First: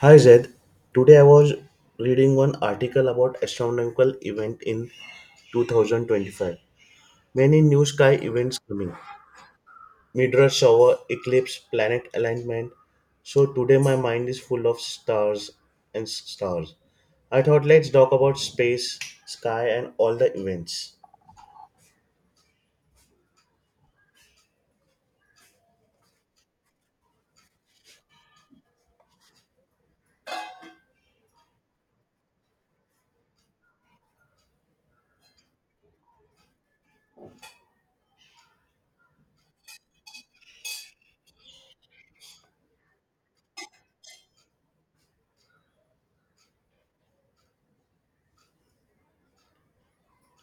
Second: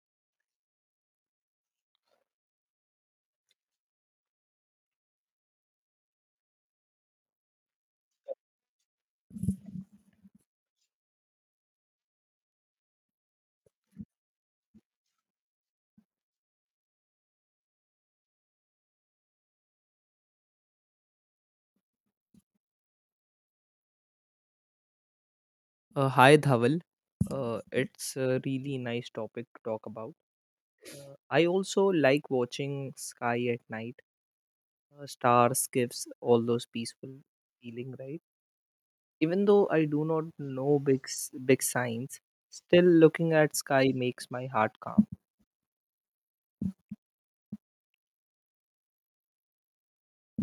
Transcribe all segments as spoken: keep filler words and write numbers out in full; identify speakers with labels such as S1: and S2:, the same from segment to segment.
S1: Hi Zed, today I was reading one article about astronomical event in two thousand twenty-five. Many new sky events coming. Meteor shower, eclipse, planet alignment. So today my mind is full of stars and s- stars. I thought let's talk about space, sky and all the events.
S2: Uh, hi Dhaval. Uh, it's a really nice topic to talk about. Uh, I also like watching sky at night. Uh, stars gives all those peaceful feeling, right? Even though I do not know big s- big signs, still looking at sky makes my heart calm.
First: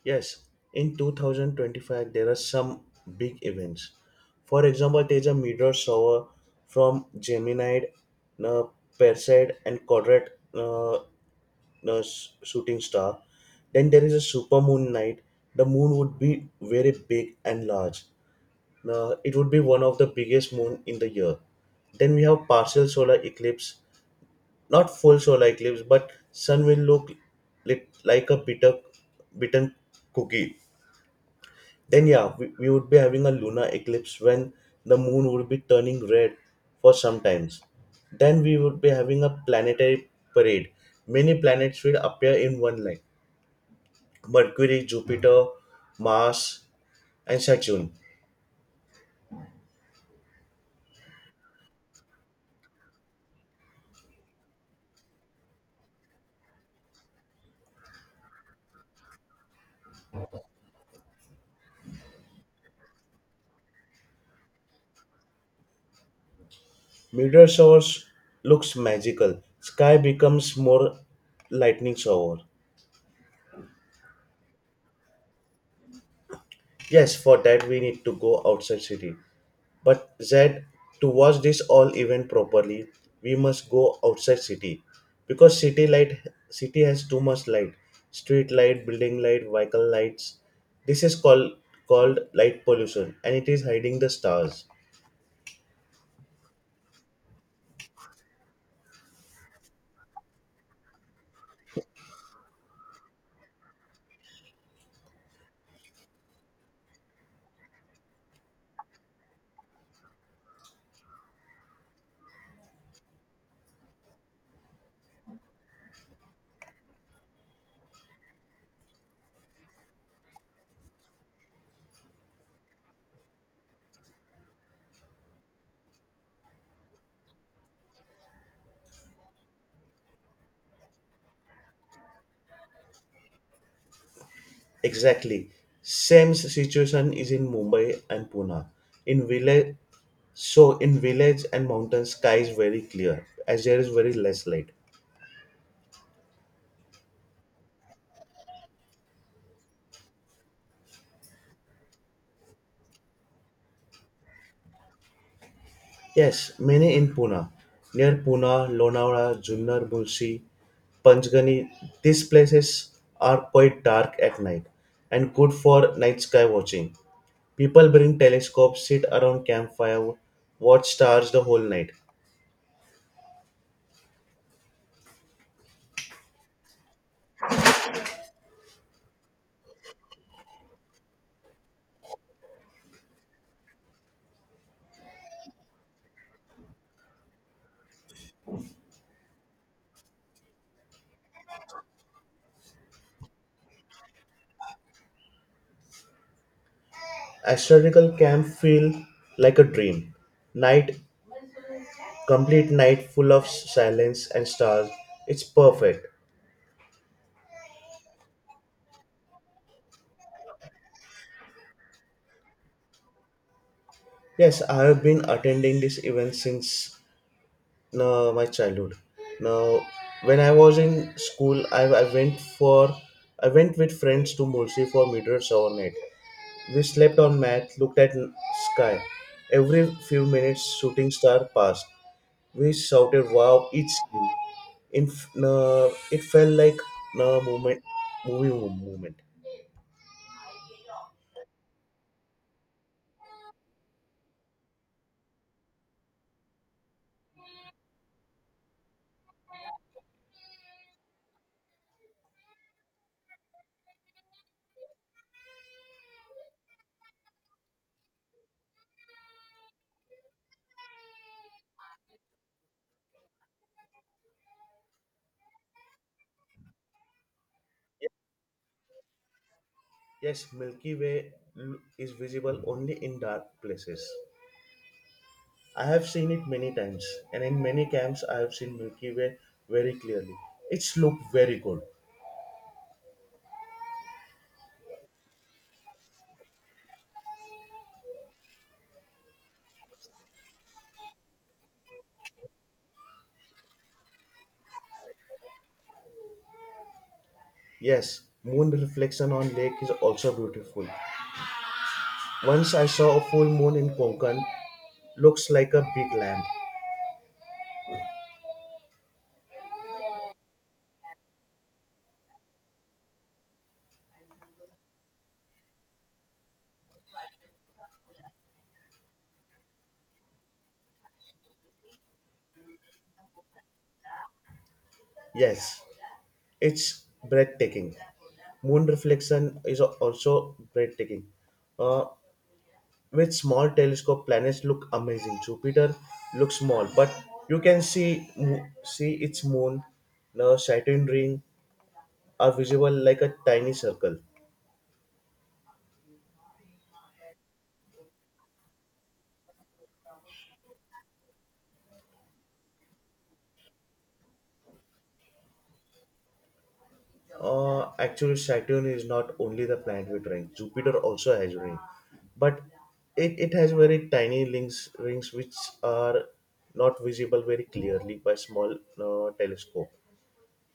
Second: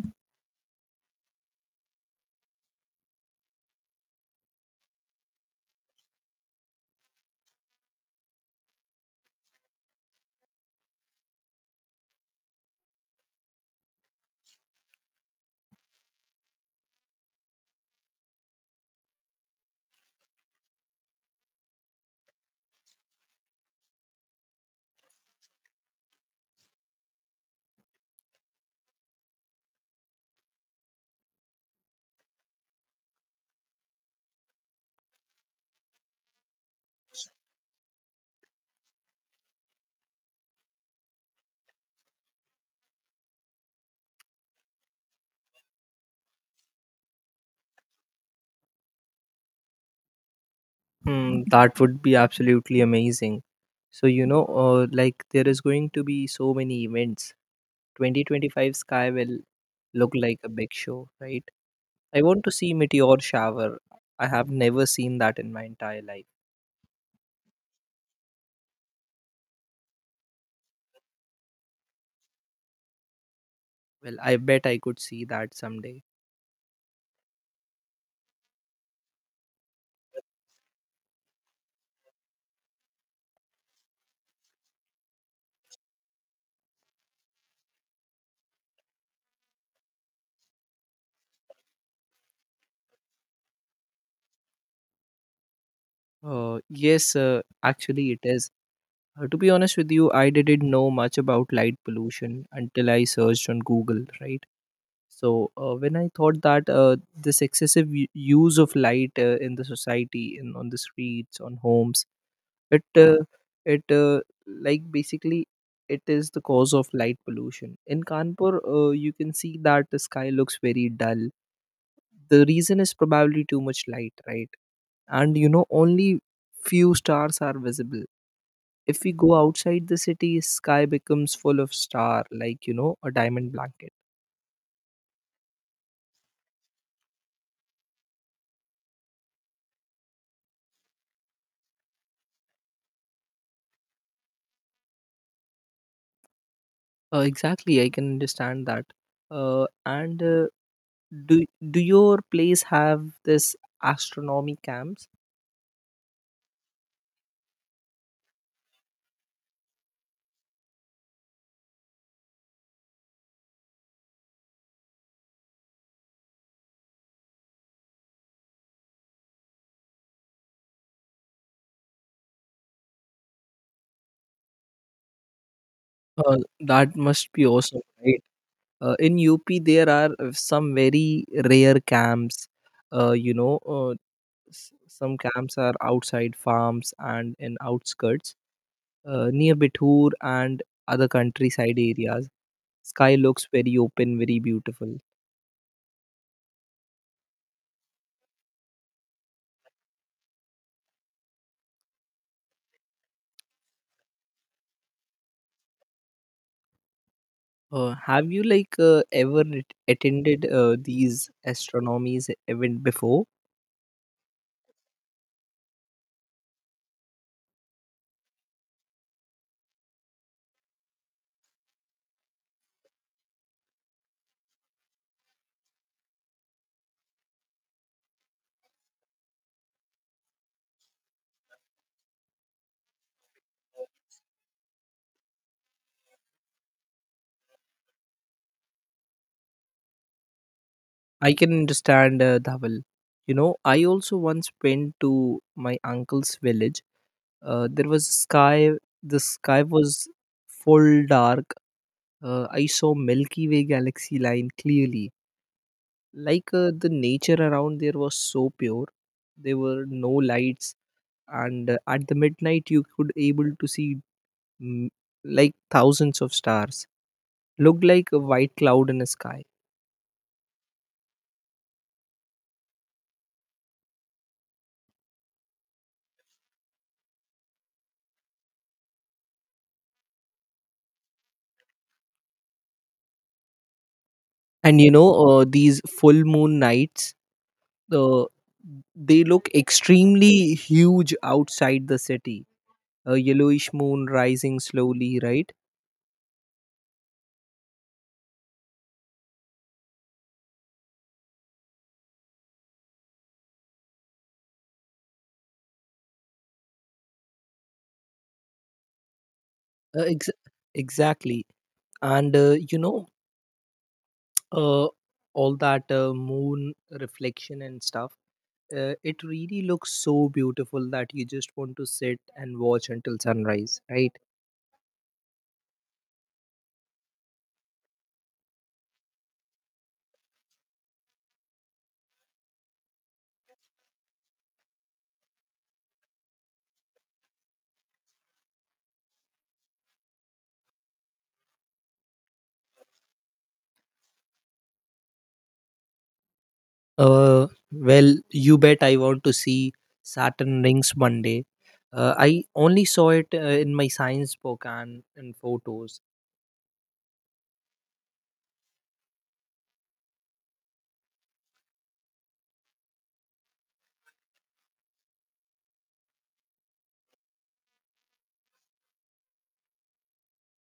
S1: Yes, in two thousand twenty-five, there are some big events. For example, there is a meteor shower from Gemini, uh, Perseid, and Quadrant uh, uh, s- shooting star. Then there is a supermoon night. The moon would be very big and large. Uh, it would be one of the biggest moon in the year. Then we have partial solar eclipse, not full solar eclipse, but sun will look lit- like a bitter, bitten cookie. Then yeah, we, we would be having a lunar eclipse when the moon would be turning red for some times. Then we would be having a planetary parade. Many planets will appear in one line: mercury, jupiter, mars and saturn.
S2: Hmm, that would be absolutely amazing. So you know, uh, like there is going to be so many events. twenty twenty-five sky will look like a big show, right? I want to see meteor shower. I have never seen that in my entire life.
S1: Meteor showers looks magical. Sky becomes more lightning shower.
S2: Well, I bet I could see that someday.
S1: Yes, for that we need to go outside city. But Zed, to watch this all event properly, we must go outside city because city light city has too much light, street light, building light, vehicle lights. This is called called light pollution, and it is hiding the stars.
S2: Uh, yes, uh, actually, it is. Uh, to be honest with you, I didn't know much about light pollution until I searched on Google, right? So, uh, when I thought that uh, this excessive u- use of light uh, in the society, in, on the streets, on homes, it uh, it uh, like basically it is the cause of light pollution in kanpur, uh, you can see that the sky looks very dull. The reason is probably too much light, right? And you know, only few stars are visible. If we go outside the city, sky becomes full of star, like you know, a diamond blanket.
S1: Exactly. Same situation is in Mumbai and Pune. In village, so in village and mountain, sky is very clear as there is very less light.
S2: Uh, exactly, I can understand that. Uh, and uh, do do your place have this astronomy camps?
S1: Yes, many in Pune. Near Pune, Lonavala, Junnar, Munshi, Panchgani, these places are quite dark at night and good for night sky watching. People bring telescopes, sit around campfire, watch stars the whole night.
S2: Uh, that must be awesome, right? Uh, in up there are uh, some very rare camps. Uh, you know uh, s- some camps are outside farms and in outskirts, uh, near Bithur and other countryside areas. Sky looks very open, very beautiful.
S1: Astronomical camp feel like a dream. Night, complete night full of silence and stars. It's perfect.
S2: Uh, have you like uh, ever at- attended uh, these astronomies event before?
S1: Yes, I have been attending this event since no, my childhood. Now, when I was in school, I, I went for I went with friends to Mulsi for meteors overnight. We slept on mat, looked at sky. Every few minutes, shooting star passed. We shouted "Wow!" each time. In uh, It felt like a moment, movie mo- moment.
S2: I can understand, uh, dhaval. You know, I also once went to my uncle's village. Uh, there was sky. The sky was full dark. Uh, I saw Milky Way galaxy line clearly. Like uh, the nature around there was so pure. There were no lights, and uh, at the midnight you could able to see mm, like thousands of stars. Looked like a white cloud in the sky.
S1: Yes, Milky Way l- is visible only in dark places. I have seen it many times, and in many camps, I have seen Milky Way very clearly. It's looked very good.
S2: And you know, uh, these full moon nights. The they look extremely huge outside the city, a yellowish moon rising slowly, right?
S1: Yes, moon reflection on lake is also beautiful. Once I saw a full moon in Konkan, looks like a big lamp.
S2: Uh, ex- exactly. And uh, you know, uh, all that uh, moon reflection and stuff, uh, it really looks so beautiful that you just want to sit and watch until sunrise, right?
S1: Yes, it's breathtaking. Moon reflection is also breathtaking. Uh, with small telescope, planets look amazing. Jupiter looks small, but you can see mo- see its moon, the Saturn ring, are visible like a tiny circle.
S2: Uh, well, you bet I want to see Saturn rings one day. Uh, I only saw it uh, in my science book and in photos.
S1: Uh, actually, Saturn is not only the planet with rings. Jupiter also has rings, but it, it has very tiny links, rings which are not visible very clearly by small uh, telescope.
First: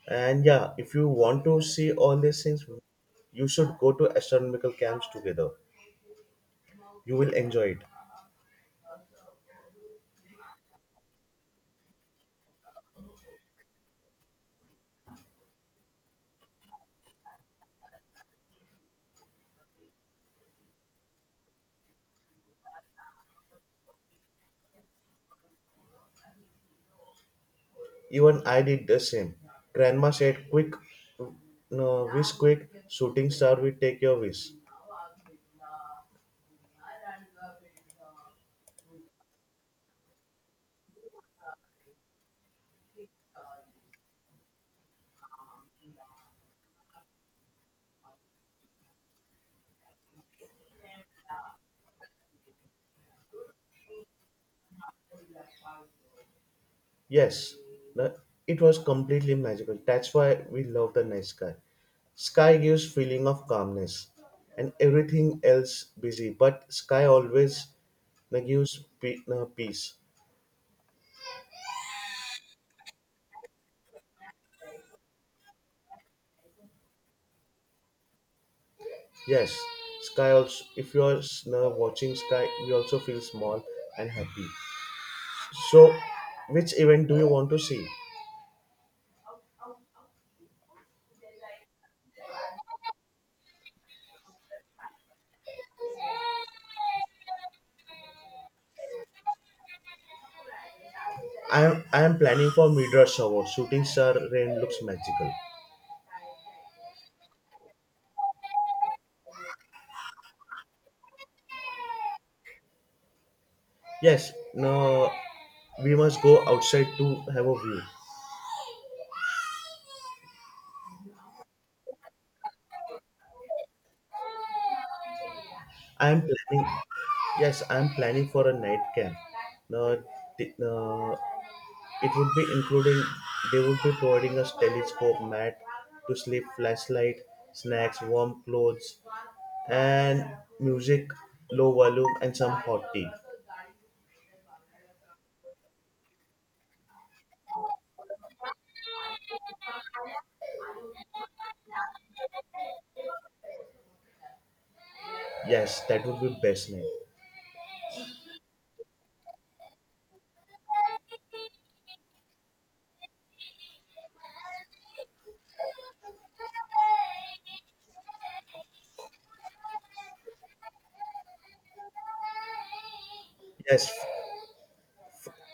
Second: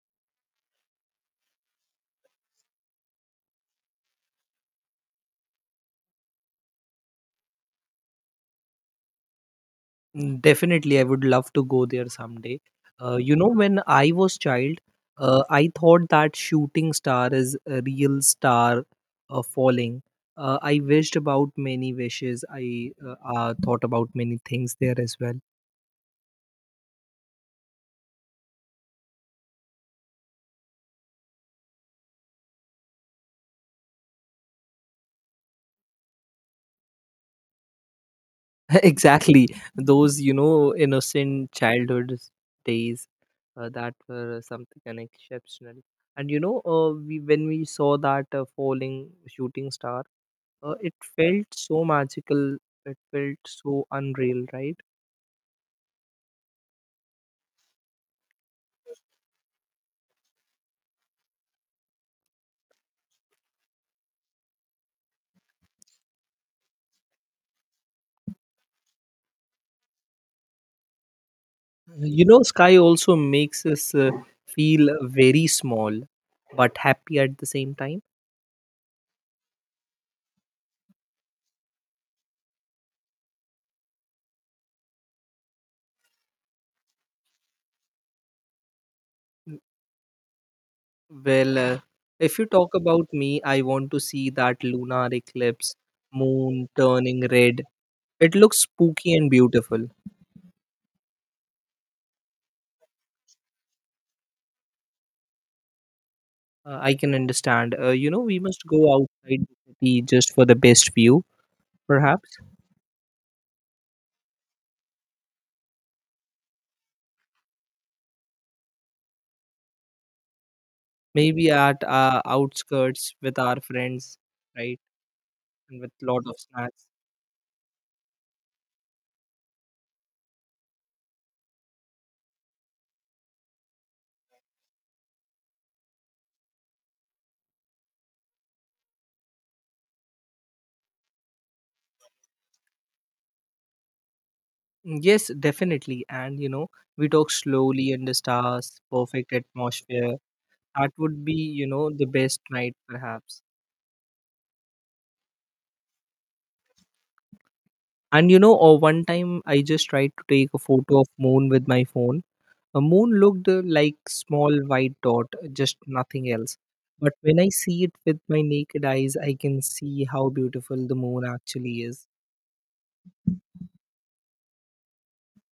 S1: And yeah, if you want to see all these things, you should go to astronomical camps together. You will enjoy it.
S2: Mm, definitely, I would love to go there someday. Uh, you know, when I was child, uh, I thought that shooting star is a real star uh, falling. Uh, I wished about many wishes. I uh, uh, thought about many things there as well.
S1: Even I did the same. Grandma said, "Quick, no, wish quick. Shooting star will take your wish."
S2: Exactly, those you know innocent childhood days, uh, that were something an exceptional. And you know, uh, we when we saw that uh, falling shooting star. Uh, it felt so magical. It felt so unreal, right?
S1: Yes, the, it was completely magical. That's why we love the night sky. Sky gives feeling of calmness, and everything else busy. But sky always uh, gives pe- uh, peace.
S2: You Mm, know, sky also makes us uh, feel very small, but happy at the same time.
S1: Yes, sky also. If you are uh, watching sky, we also feel small and happy. So, which event do you want to see?
S2: Mm, well, uh, if you talk about me, I want to see that lunar eclipse, moon turning red. It looks spooky and beautiful.
S1: I am I am planning for meteor shower. Shooting star rain looks magical.
S2: Uh, I can understand. Uh, you know, we must go outside the city just for the best view, perhaps.
S1: Yes, no, we must go outside to have a view.
S2: Maybe at uh, outskirts with our friends, right? And with
S1: I'm
S2: lot of
S1: planning.
S2: snacks.
S1: Yes, I'm planning for a night camp. Now, th- uh, it would be including. They would be providing us telescope mat to sleep, flashlight, snacks, warm clothes, and music, low volume, and some hot tea.
S2: Mm, yes, definitely. And you know, we talk slowly under stars, perfect atmosphere. That would be, you know, the best night perhaps.
S1: Yes, that would be best night.
S2: And you know, or one time I just tried to take a photo of moon with my phone. A moon looked uh, like small white dot, just nothing else. But when I see it with my naked eyes, I can see how beautiful the moon actually is.
S1: Yes,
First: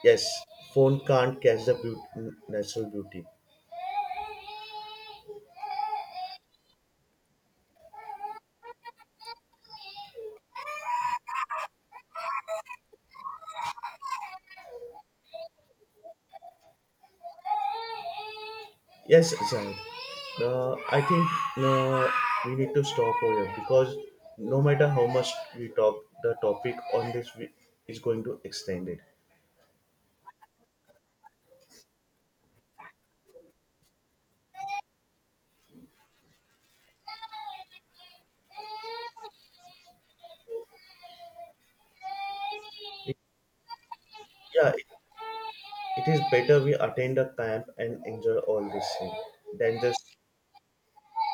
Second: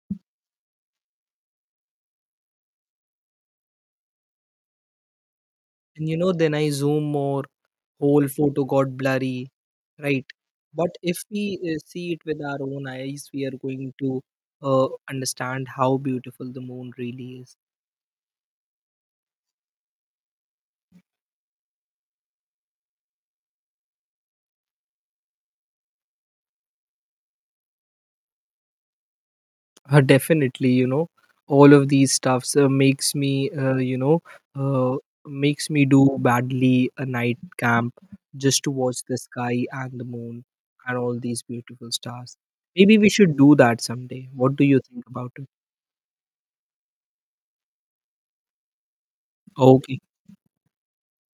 S1: yes. Phone can't catch the beauty, natural beauty.
S2: And you know, then I zoom more, whole photo got blurry, right? But if we uh, see it with our own eyes, we are going to uh, understand how beautiful the moon really is.
S1: Yes, Zaid. Uh, I think uh, we need to stop over here because no matter how much we talk, the topic on this we- is going to extend it.
S2: Uh, definitely, you know, all of these stuffs uh, makes me, uh, you know, uh, makes me do badly a night camp just to watch the sky and the moon and all these beautiful stars. Maybe we
S1: It-
S2: should do that someday. What do
S1: yeah,
S2: you
S1: it,
S2: think about it?
S1: it is better we attend a camp and enjoy all this thing than
S2: Okay.
S1: just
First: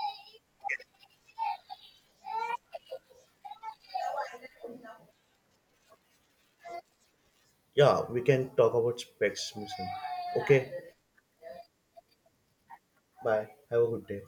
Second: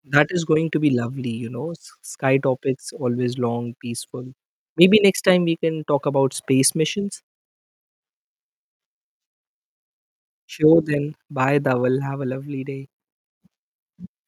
S2: That is going to be lovely, you know. s- Sky topics always long, peaceful. Maybe next time we can talk about space missions.
S1: yeah. We can talk about specs, missing. Okay,
S2: Sure, then. Bye, Dawal. Have a lovely day.
S1: bye. Have a good day.